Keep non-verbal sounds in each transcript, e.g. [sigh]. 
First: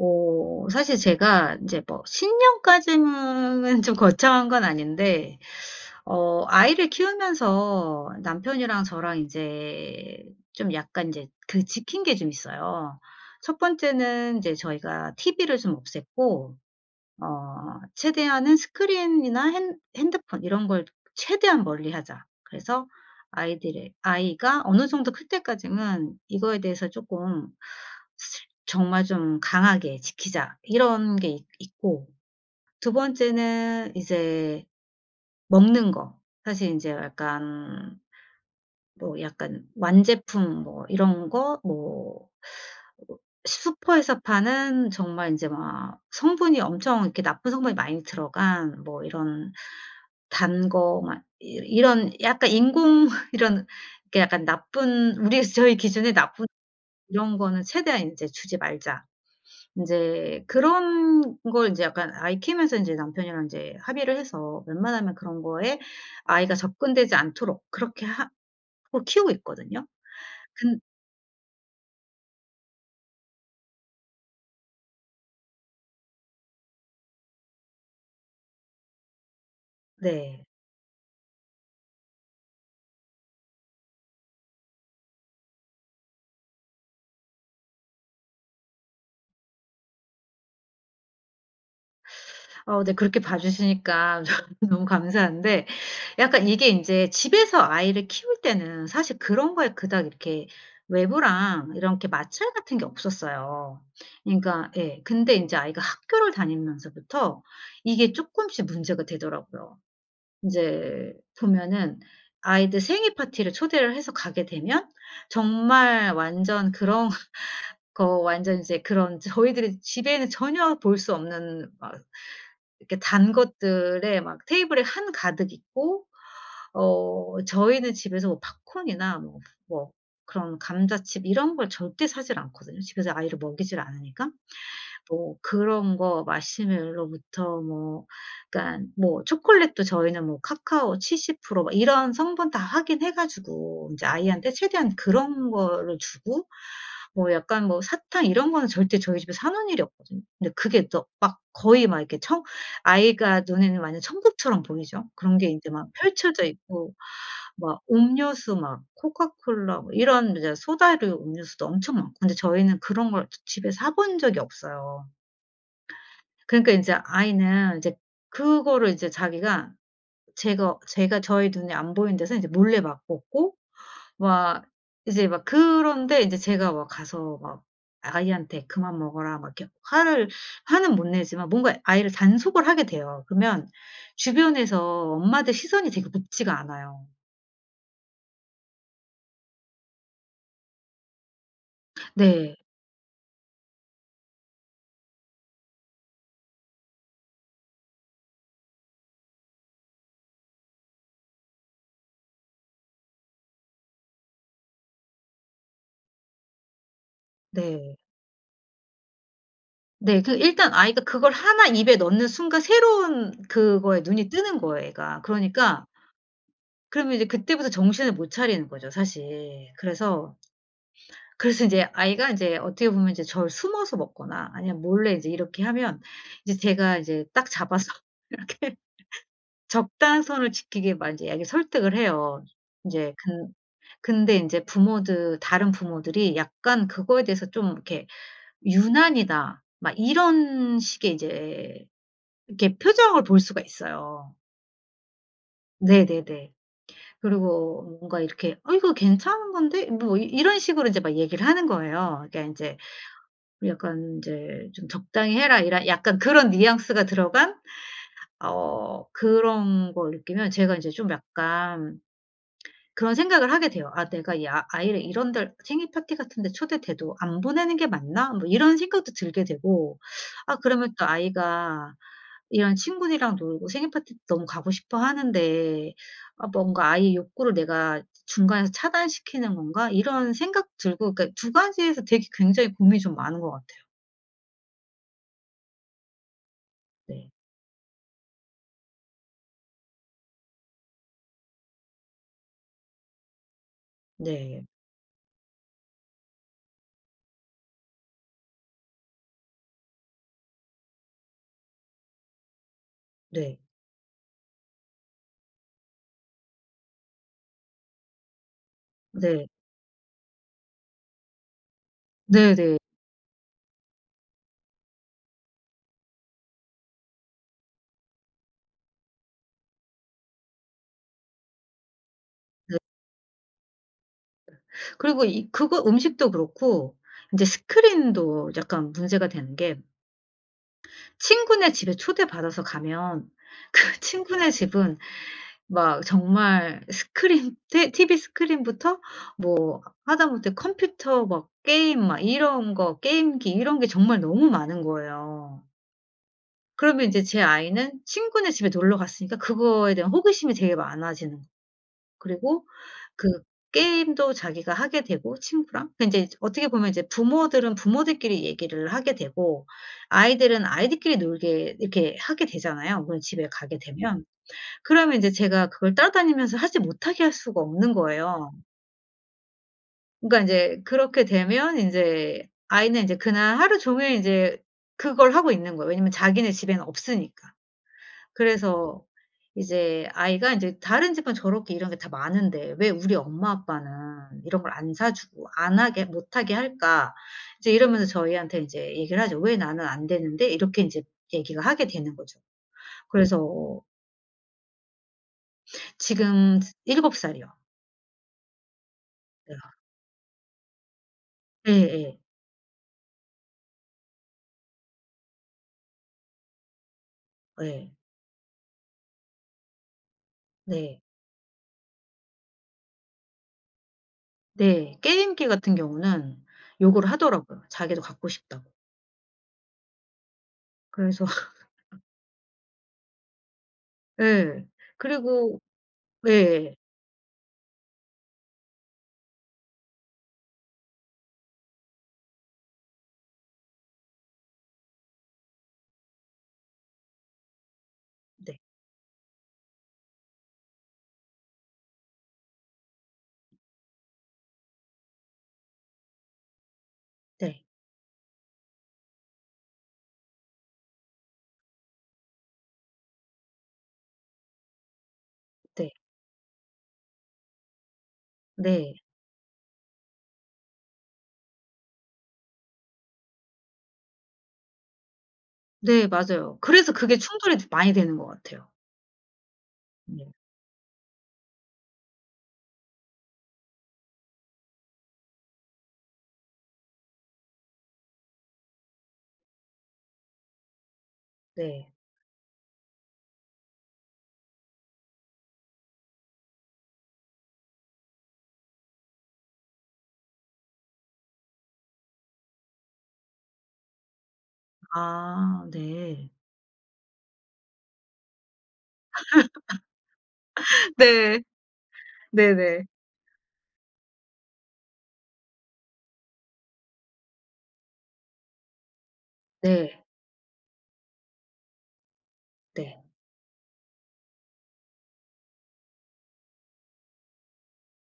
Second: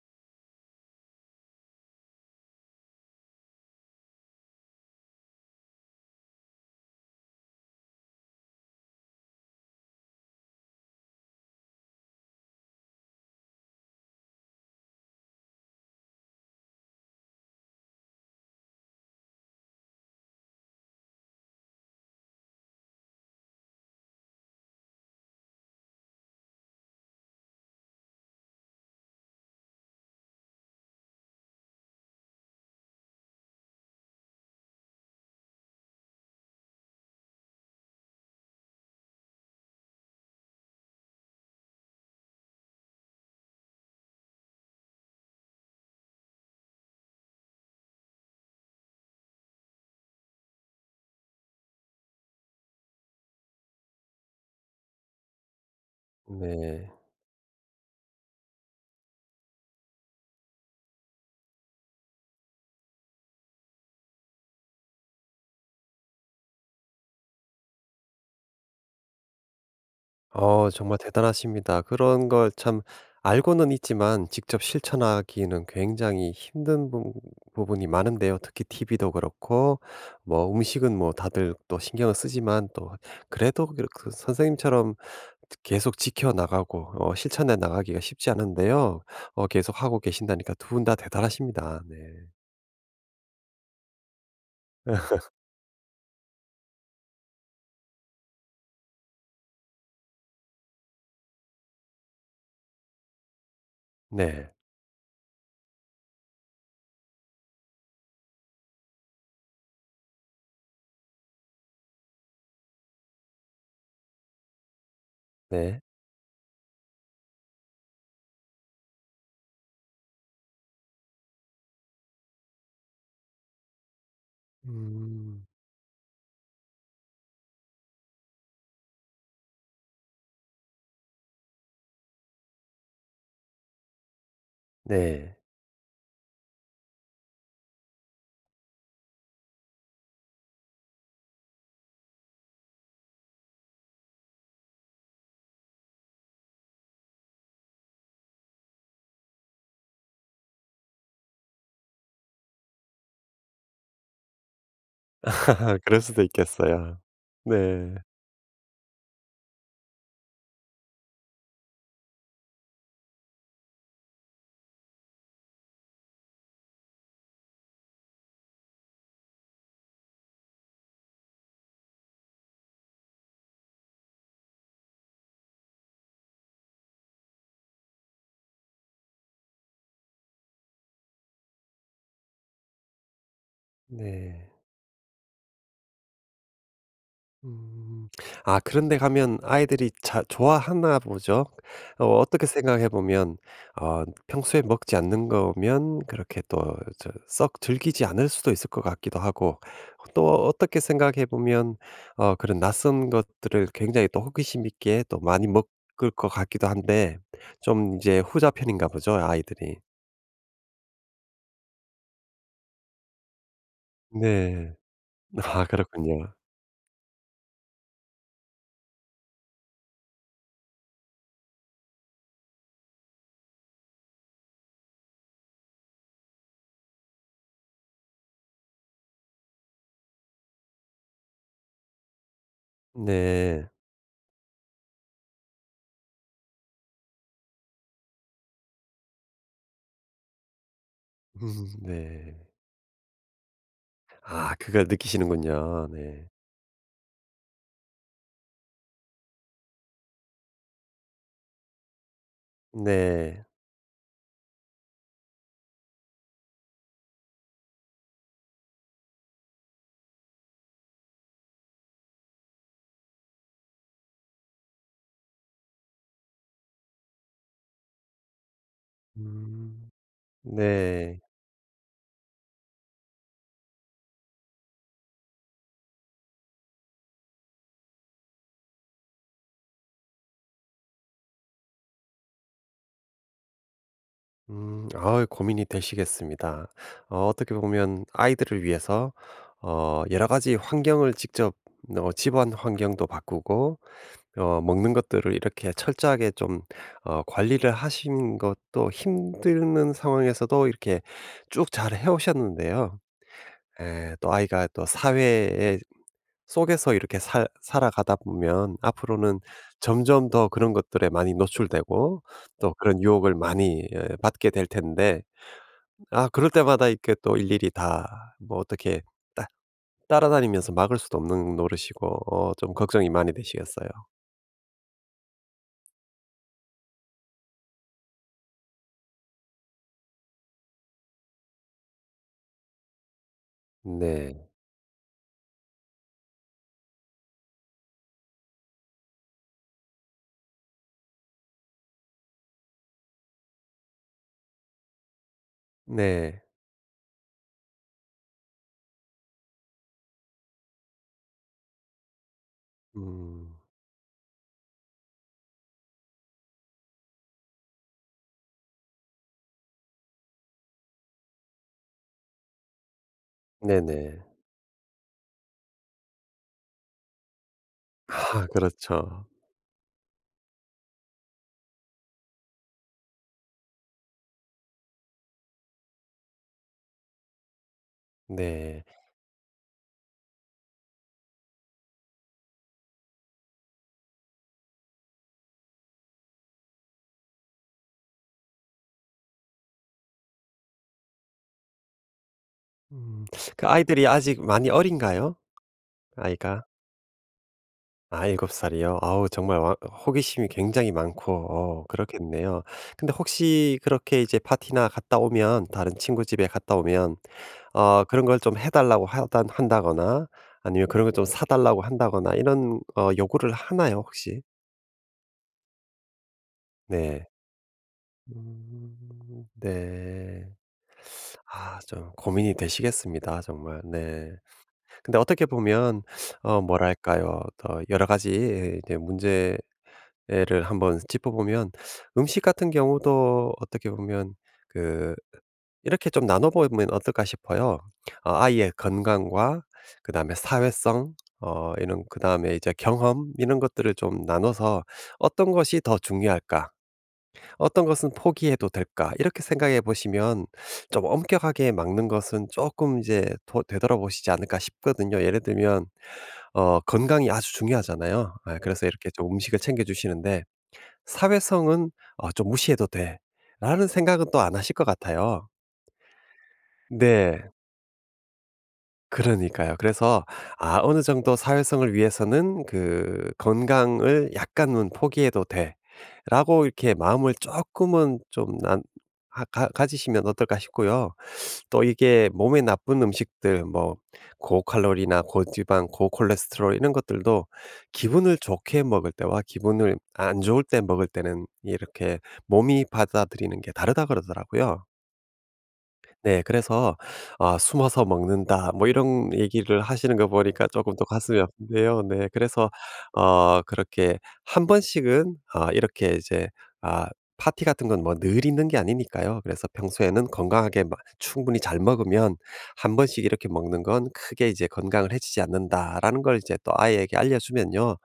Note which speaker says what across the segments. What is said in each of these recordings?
Speaker 1: 사실 제가 인제 뭐 신년까지는 좀 거창한 건 아닌데 아이를 키우면서 남편이랑 저랑 인제 좀 약간 인제 그 지킨 게 좀 있어요. 첫 번째는 인제 저희가 TV를 좀 없앴고, 최대한은 스크린이나 핸 핸드폰 이런 걸 최대한 멀리하자. 그래서 아이들의 아이가 어느 정도 클 때까지는 이거에 대해서 쪼끔 정말 좀 강하게 지키자 이런 게 있 있고, 두 번째는 이제 먹는 거. 사실 이제 약간 뭐 약간 완제품 뭐 이런 거 뭐 슈퍼에서 파는 정말 이제 막 성분이 엄청 이렇게 나쁜 성분이 많이 들어간 뭐 이런 단 거 막 이 이런 약간 인공 [laughs] 이런 이렇게 약간 나쁜 우리 저희 기준에 나쁜
Speaker 2: 네.
Speaker 1: 이런 거는 최대한 이제 주지 말자. 인제 그런 걸 인제 약간 아이 키우면서 인제 남편이랑 인제 합의를 해서 웬만하면 그런 거에 아이가 접근되지 않도록 그렇게 하고 키우고 있거든요. 근
Speaker 2: 정말 대단하십니다. 그런 걸 참 알고는 있지만 직접 실천하기는 굉장히 힘든 부 부분이 많은데요. 특히 TV도 그렇고
Speaker 1: 네.
Speaker 2: 뭐 음식은 뭐 다들 또 신경을 쓰지만 또 그래도 그 선생님처럼 계속 지켜 나가고 실천해 나가기가 쉽지 않은데요. 계속 하고 계신다니까 두 분 다 대단하십니다. 네.
Speaker 1: 네, 그렇게 봐 주시니까 저는 [laughs] 너무
Speaker 2: [laughs]
Speaker 1: 감사한데, 약간 이게 인제 집에서 아이를 키울 때는 사실 그런 거에 그닥 이렇게 외부랑 이렇게 마찰 같은 게 없었어요.
Speaker 2: 네.
Speaker 1: 그러니까 예, 근데 인제 아이가 학교를 다니면서부터 이게 쪼끔씩 문제가 되더라고요. 인제 보면은 아이들 생일 파티를 초대를 해서 가게 되면
Speaker 2: 네.
Speaker 1: 정말 완전 그런 [laughs] 거 완전 이제 그런 [laughs] 저희들이 집에는 전혀 볼 수 없는 막 이렇게 단 것들에 막 테이블에
Speaker 2: 음.
Speaker 1: 한가득 있고, 저희는 집에서 뭐 팝콘이나 뭐 뭐 그런 감자칩 이런 걸 절대 사질 않거든요, 집에서 아이를 먹이질 않으니까.
Speaker 2: 네.
Speaker 1: 뭐 그런 거 마시멜로부터 뭐, 그러니까 뭐 초콜릿도 저희는 뭐 카카오 70% 막 이런 성분 다 확인해 가지고 인제 아이한테 최대한 그런 거를 주고, 뭐 약간 뭐 사탕 이런 거는 절대 저희 집에서 사 놓은 일이 없거든요. 근데 그게 또 막 거의 막 이렇게 청 아이가 눈에는 완전 천국처럼 보이죠. 그런 게 인제
Speaker 2: [laughs]
Speaker 1: 막
Speaker 2: 그럴 수도
Speaker 1: 펼쳐져 있고
Speaker 2: 있겠어요.
Speaker 1: 막
Speaker 2: 네.
Speaker 1: 음료수 막 코카콜라 뭐 이런 이제 소다류 음료수도 엄청 많고, 근데 저희는 그런 걸 집에 사본 적이 없어요. 그러니까 인제 아이는 이제 그거를 이제 자기가 제가 저희 눈에 안 보이는 데서 인제 몰래 막 먹고 막 이제 막, 그런데 인제 제가 막 가서 막 아이한테 "그만 먹어라." 막 이렇게 화를 화는 못 내지만 뭔가 아이를 단속을 하게 돼요. 그러면
Speaker 2: 네.
Speaker 1: 주변에서 엄마들 시선이 되게 높지가 않아요.
Speaker 2: 음. 아 그런 데 가면 아이들이 자 좋아하나 보죠. 어떻게
Speaker 1: 네.
Speaker 2: 생각해 보면 평소에 먹지 않는 거면 그렇게 또 썩 즐기지 않을 수도 있을 것 같기도 하고 또 어떻게 생각해 보면 그런 낯선 것들을 굉장히 또 호기심 있게 또 많이 먹을 것 같기도 한데
Speaker 1: 네.
Speaker 2: 좀 이제 후자 편인가 보죠, 아이들이.
Speaker 1: 네. 그 일단 아이가 그걸 하나 입에 넣는 순간 새로운 그거에 눈이 뜨는
Speaker 2: 네.
Speaker 1: 거예요, 애가.
Speaker 2: 아
Speaker 1: 그러니까
Speaker 2: 그렇군요.
Speaker 1: 그러면 이제 그때부터 정신을 못 차리는 거죠 사실. 그래서 인제 아이가 인제 어떻게 보면 이제 저를 숨어서 먹거나 아니면 몰래 이제 이렇게 하면 이제 제가 이제 딱 잡아서 [laughs] 이렇게 적당선을 지키게 막 인제 애를 설득을 해요. 인제 근
Speaker 2: 네.
Speaker 1: 근데 인제 부모들 다른 부모들이 약간 그거에 대해서 좀 이렇게 유난이다 막 이런 식의
Speaker 2: [laughs]
Speaker 1: 이제
Speaker 2: 네.
Speaker 1: 이렇게 표정을 볼 수가 있어요.
Speaker 2: 아 그걸 느끼시는군요. 네.
Speaker 1: 네네네. 그리고 뭔가 이렇게 "어 이거 괜찮은 건데?" 뭐 이 이런 식으로 인제 막 얘기를 하는 거예요. 그러니까 인제
Speaker 2: 네.
Speaker 1: 약간 인제 좀 "적당히 해라." 이런 약간 그런 뉘앙스가 들어간 그런 걸 느끼면 제가 인제 좀 약간 그런 생각을 하게 돼요. '아 내가 이 아 아이를 이런 데 생일 파티 같은 데 초대돼도 안 보내는 게 맞나?' 뭐 이런 생각도 들게
Speaker 2: 음.
Speaker 1: 되고, 아 그러면 또
Speaker 2: 네.
Speaker 1: 아이가 이런 친구들이랑 놀고 생일 파티 너무 가고 싶어 하는데 아 뭔가 '아이의 욕구를 내가 중간에서 차단시키는 건가?' 이런 생각 들고. 그러니까 두 가지에서 되게 굉장히 고민이 좀 많은 것 같아요.
Speaker 2: 음. 아 고민이 되시겠습니다.
Speaker 1: 네.
Speaker 2: 어떻게 보면 아이들을 위해서 여러 가지 환경을 직접 집안 환경도 바꾸고
Speaker 1: 네.
Speaker 2: 먹는 것들을 이렇게 철저하게 좀 관리를 하신 것도 힘드는 상황에서도 이렇게 쭉 잘 해 오셨는데요.
Speaker 1: 네.
Speaker 2: 예. 또 아이가 또 사회에 속에서 이렇게 살 살아가다 보면 앞으로는
Speaker 1: 네.
Speaker 2: 점점 더 그런 것들에 많이 노출되고
Speaker 1: 네네.
Speaker 2: 또
Speaker 1: 네.
Speaker 2: 그런 유혹을 많이 받게 될 텐데 아 그럴 때마다 이렇게 또 일일이 다 뭐 어떻게 따 따라다니면서 막을 수도 없는 노릇이고 좀
Speaker 1: 네.
Speaker 2: 걱정이 많이 되시겠어요.
Speaker 1: 그리고 이 그거 음식도 그렇고 인제 스크린도 약간 문제가 되는 게, 친구네 집에 초대받아서 가면 그
Speaker 2: 네.
Speaker 1: 친구네 집은 막 정말 스크린 [laughs] 테 TV 스크린부터 뭐 하다못해 컴퓨터 막 게임 막 이런 거 게임기 이런 게 정말 너무 많은 거예요.
Speaker 2: 네.
Speaker 1: 그러면 이제 제 아이는 친구네 집에 놀러 갔으니까 그거에 대한 호기심이 되게 많아지는 거. 그리고 그
Speaker 2: 음.
Speaker 1: 게임도 자기가 하게 되고 친구랑 그 이제 어떻게 보면 이제 부모들은 부모들끼리 얘기를 하게 되고 아이들은 아이들끼리 놀게 이렇게 하게 되잖아요, 물론 집에 가게
Speaker 2: 네네.
Speaker 1: 되면. 그러면 이제 제가 그걸 따라다니면서 하지 못하게 할 수가 없는
Speaker 2: 아
Speaker 1: 거예요.
Speaker 2: 그렇죠.
Speaker 1: 그러니까 인제 그렇게 되면 인제 아이는 인제 그날 하루 종일 인제 그걸 하고 있는 거예요. 왜냐면 자기네 집에는 없으니까.
Speaker 2: 네.
Speaker 1: 그래서 이제 아이가 인제 "다른 집은 저렇게 이런 게 다 많은데 왜 우리 엄마 아빠는 이런 걸 안 사 주고 안 하게 못 하게 할까?" 이제 이러면서 저희한테 인제 얘기를 하죠. "왜 나는 안 되는데?" 이렇게 인제 얘기가 하게 되는 거죠.
Speaker 2: 음. 그
Speaker 1: 그래서
Speaker 2: 아이들이 아직 많이 어린가요?
Speaker 1: 지금
Speaker 2: 아이가?
Speaker 1: 7 살이요.
Speaker 2: 아 일곱 살이요? 아우
Speaker 1: 네.
Speaker 2: 정말 호기심이 굉장히 많고
Speaker 1: 예예.
Speaker 2: 그렇겠네요. 근데 혹시 그렇게 이제 파티나 갔다 오면 다른 친구 집에 갔다 오면
Speaker 1: 네,
Speaker 2: 그런 걸 좀 해 달라고 하 한다거나 아니면
Speaker 1: 네.
Speaker 2: 그런 걸 좀 사 달라고 한다거나 이런 요구를 하나요 혹시?
Speaker 1: 네. 게임기 같은 경우는 요구를
Speaker 2: 네.
Speaker 1: 하더라고요, 자기도 갖고 싶다고.
Speaker 2: 네.
Speaker 1: 그래서 [laughs]
Speaker 2: 아 좀 고민이 되시겠습니다 정말. 네.
Speaker 1: 예.
Speaker 2: 근데 어떻게
Speaker 1: 그리고
Speaker 2: 보면
Speaker 1: 예.
Speaker 2: 뭐랄까요? 더 여러 가지 이제 문제 예를 한번 짚어보면 음식 같은 경우도 어떻게 보면 그 이렇게 좀 나눠보면 어떨까 싶어요.
Speaker 1: 네.
Speaker 2: 아이의 건강과 그 다음에 사회성, 이런 그 다음에 이제 경험 이런 것들을 좀 나눠서 어떤 것이 더 중요할까,
Speaker 1: 네.
Speaker 2: 어떤 것은 포기해도 될까 이렇게 생각해 보시면 좀 엄격하게 막는 것은 조금 이제 되돌아보시지 않을까 싶거든요. 예를 들면
Speaker 1: 네.
Speaker 2: 건강이 아주 중요하잖아요. 아, 그래서
Speaker 1: 네.
Speaker 2: 이렇게 좀 음식을 챙겨 주시는데 사회성은 '어 좀 무시해도 돼.'라는 생각은 또 안 하실 것 같아요.
Speaker 1: 네. 맞아요. 그래서 그게
Speaker 2: 네.
Speaker 1: 충돌이 많이 되는 것 같아요.
Speaker 2: 그러니까요. 그래서
Speaker 1: 네.
Speaker 2: 아 어느 정도 사회성을 위해서는 그 '건강을 약간은 포기해도 돼.'라고 이렇게 마음을 조금은 좀 난 하 가 가지시면 어떨까 싶고요. 또
Speaker 1: 네.
Speaker 2: 이게 몸에 나쁜 음식들 뭐 고칼로리나 고지방, 고콜레스테롤 이런 것들도 기분을 좋게 먹을 때와 기분을 안 좋을 때 먹을 때는 이렇게 몸이 받아들이는 게 다르다 그러더라고요.
Speaker 1: 아, 네.
Speaker 2: 네. 그래서 아 "숨어서 먹는다." 뭐 이런 얘기를 하시는 거 보니까 조금
Speaker 1: [laughs]
Speaker 2: 또
Speaker 1: 네.
Speaker 2: 가슴이 아픈데요. 네.
Speaker 1: 네,
Speaker 2: 그래서
Speaker 1: 네.
Speaker 2: 그렇게 한 번씩은 아 이렇게 이제 아 파티 같은 건 뭐 늘 있는 게 아니니까요. 그래서
Speaker 1: 네.
Speaker 2: 평소에는 건강하게 마 충분히 잘 먹으면 한
Speaker 1: 네.
Speaker 2: 번씩 이렇게 먹는 건 '크게 이제 건강을 해치지 않는다.'라는 걸 이제 또 아이에게 알려주면요.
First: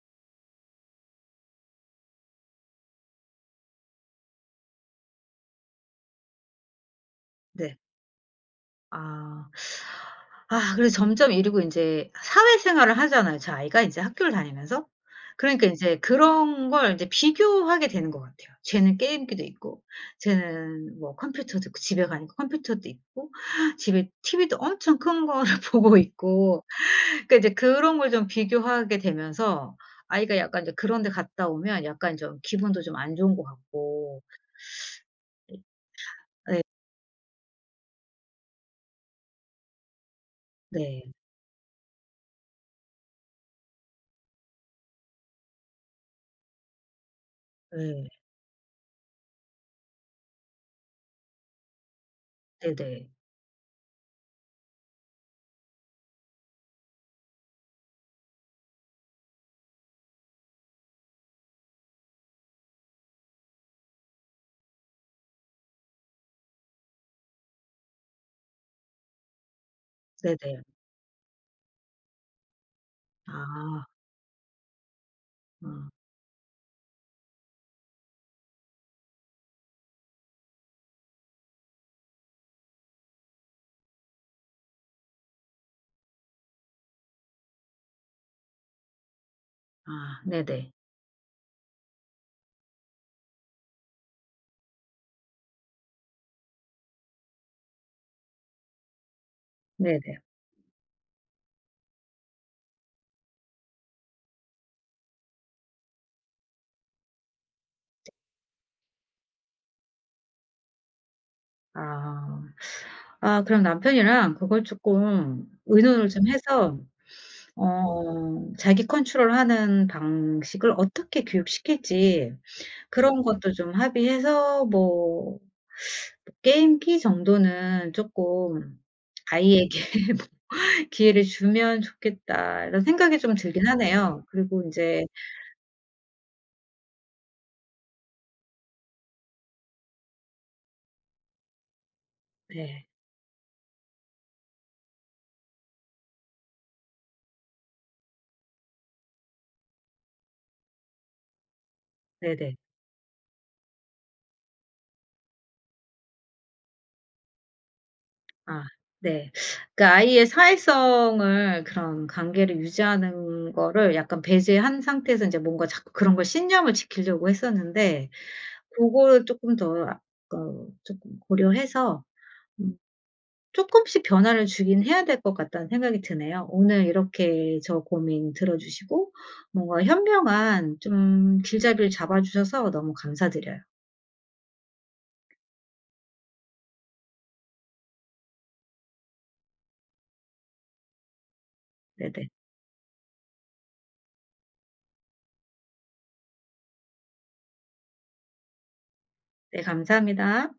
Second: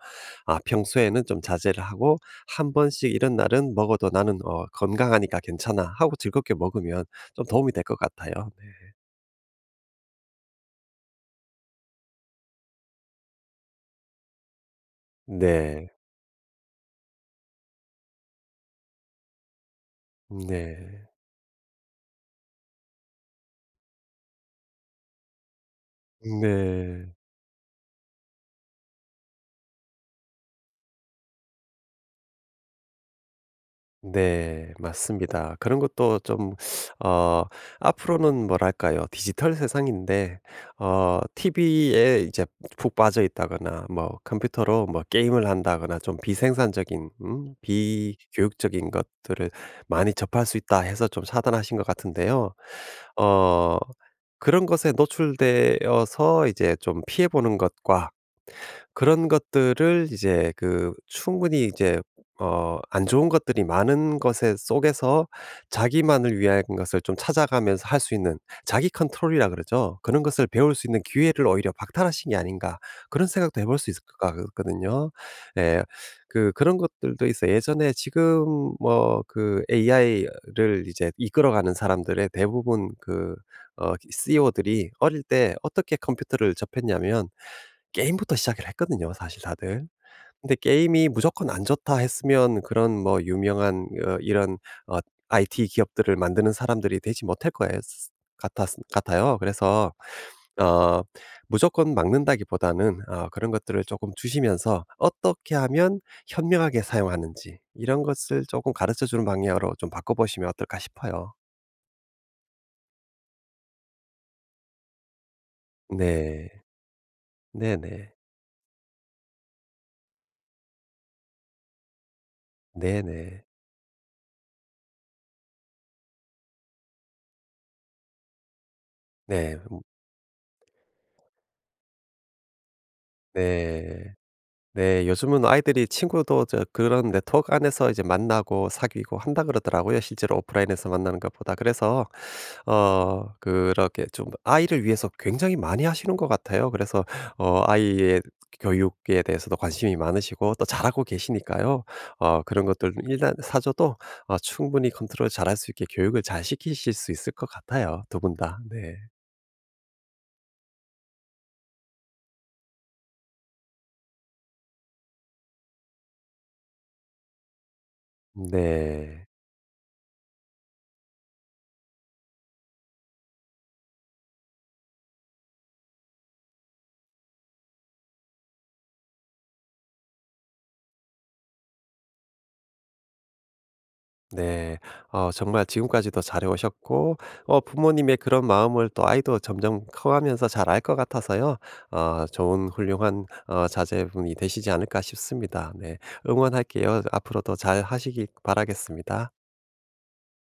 Speaker 2: 아 평소에는 좀 자제를 하고 한 번씩 이런 날은 먹어도 '나는 어 건강하니까 괜찮아.' 하고 즐겁게 먹으면 좀 도움이
Speaker 1: 네.
Speaker 2: 될 것 같아요. 네.
Speaker 1: 아. 아 그래서 점점 이러고 인제 사회생활을 하잖아요, 저 아이가 인제 학교를 다니면서. 그러니까
Speaker 2: 네.
Speaker 1: 인제 그런 걸 인제 비교하게 되는 것 같아요. 쟤는 게임기도 있고, 쟤는
Speaker 2: 네.
Speaker 1: 뭐 컴퓨터도 있고 집에 가니까 컴퓨터도 있고 집에 티브이도 엄청 큰 거를 [laughs] 보고 있고.
Speaker 2: 네.
Speaker 1: 그러니까 이제 그런 걸 좀 비교하게 되면서 아이가 약간 이제 그런 데 갔다 오면 약간 좀 기분도 좀 안 좋은 것 같고.
Speaker 2: 네. 맞습니다. 그런 것도 좀
Speaker 1: 네.
Speaker 2: 어 앞으로는 뭐랄까요? 디지털 세상인데
Speaker 1: 네.
Speaker 2: TV에 이제 푹 빠져 있다거나 뭐 컴퓨터로 뭐 게임을 한다거나 좀 비생산적인
Speaker 1: 예.
Speaker 2: 비교육적인 것들을 많이 접할 수 있다 해서 좀 차단하신 것 같은데요.
Speaker 1: 네네.
Speaker 2: 어 그런 것에 노출되어서 이제 좀 피해 보는 것과 그런 것들을 이제 그 충분히 이제 안 좋은 것들이 많은 것에 속에서 자기만을 위한 것을 좀 찾아가면서 할 수 있는 자기 컨트롤이라 그러죠. 그런 것을
Speaker 1: 네네.
Speaker 2: 배울 수 있는 기회를 오히려 박탈하신 게 아닌가 그런 생각도 해볼
Speaker 1: 아.
Speaker 2: 수 있을 것 같거든요.
Speaker 1: 어.
Speaker 2: 예. 그 그런 것들도 있어 예전에 지금 뭐 그 AI를 이제 이끌어가는 사람들의 대부분 그 CEO들이 어릴 때 어떻게 컴퓨터를 접했냐면 게임부터 시작을 했거든요 사실 다들.
Speaker 1: 아,
Speaker 2: 근데
Speaker 1: 네네.
Speaker 2: 게임이 무조건 안 좋다 했으면 그런 뭐 유명한 이런 어 IT 기업들을 만드는 사람들이 되지 못할 거예요. 같았 같아요. 그래서
Speaker 1: 네네.
Speaker 2: 어 무조건 막는다기보다는 그런 것들을 조금 주시면서 어떻게 하면 현명하게 사용하는지 이런 것을 조금 가르쳐 주는 방향으로 좀 바꿔 보시면 어떨까 싶어요.
Speaker 1: 아. 아 그럼 남편이랑 그걸 조금 의논을 좀
Speaker 2: 네.
Speaker 1: 해서
Speaker 2: 네네.
Speaker 1: 자기 컨트롤하는 방식을 어떻게 교육시킬지 그런
Speaker 2: 네네.
Speaker 1: 것도 좀 합의해서 뭐 "게임기 정도는 조금
Speaker 2: 네.
Speaker 1: 아이에게 [laughs] 기회를 주면 좋겠다." 이런 생각이 좀 들긴
Speaker 2: 네.
Speaker 1: 하네요. 그리고 이제
Speaker 2: 네. 요즘은 아이들이 친구도 저 그런 네트워크 안에서 이제 만나고 사귀고 한다 그러더라고요, 실제로 오프라인에서 만나는 것보다. 그래서
Speaker 1: 네.
Speaker 2: 그렇게 좀 아이를 위해서 굉장히 많이 하시는 것 같아요. 그래서 아이의 교육에 대해서도 관심이 많으시고 또 잘하고 계시니까요.
Speaker 1: 네네.
Speaker 2: 그런 것들 일단 사줘도 충분히 컨트롤 잘할 수 있게 교육을 잘 시키실 수 있을 것 같아요, 두 분 다.
Speaker 1: 아,
Speaker 2: 네.
Speaker 1: 네. 그러니까 아이의 사회성을 그런 관계를 유지하는 거를 약간 배제한 상태에서 이제 뭔가 자꾸 그런 걸 신념을 지키려고 했었는데, 그거를
Speaker 2: 네.
Speaker 1: 금더 어 조금 고려해서 음금씩 변화를 주긴 해야 될 것 같다는 생각이 드네요. 오늘 이렇게 저 고민 들어 주시고 뭔가 현명한 좀 길잡이를 잡아 주셔서 너무 감사드려요.
Speaker 2: 네. 정말 지금까지도 잘해 오셨고 부모님의 그런 마음을 또 아이도 점점 커가면서 잘 알 것 같아서요.
Speaker 1: 네네.
Speaker 2: 좋은 훌륭한 자제분이 되시지 않을까 싶습니다. 네. 응원할게요. 앞으로도 잘하시길 바라겠습니다.
Speaker 1: 네. 감사합니다.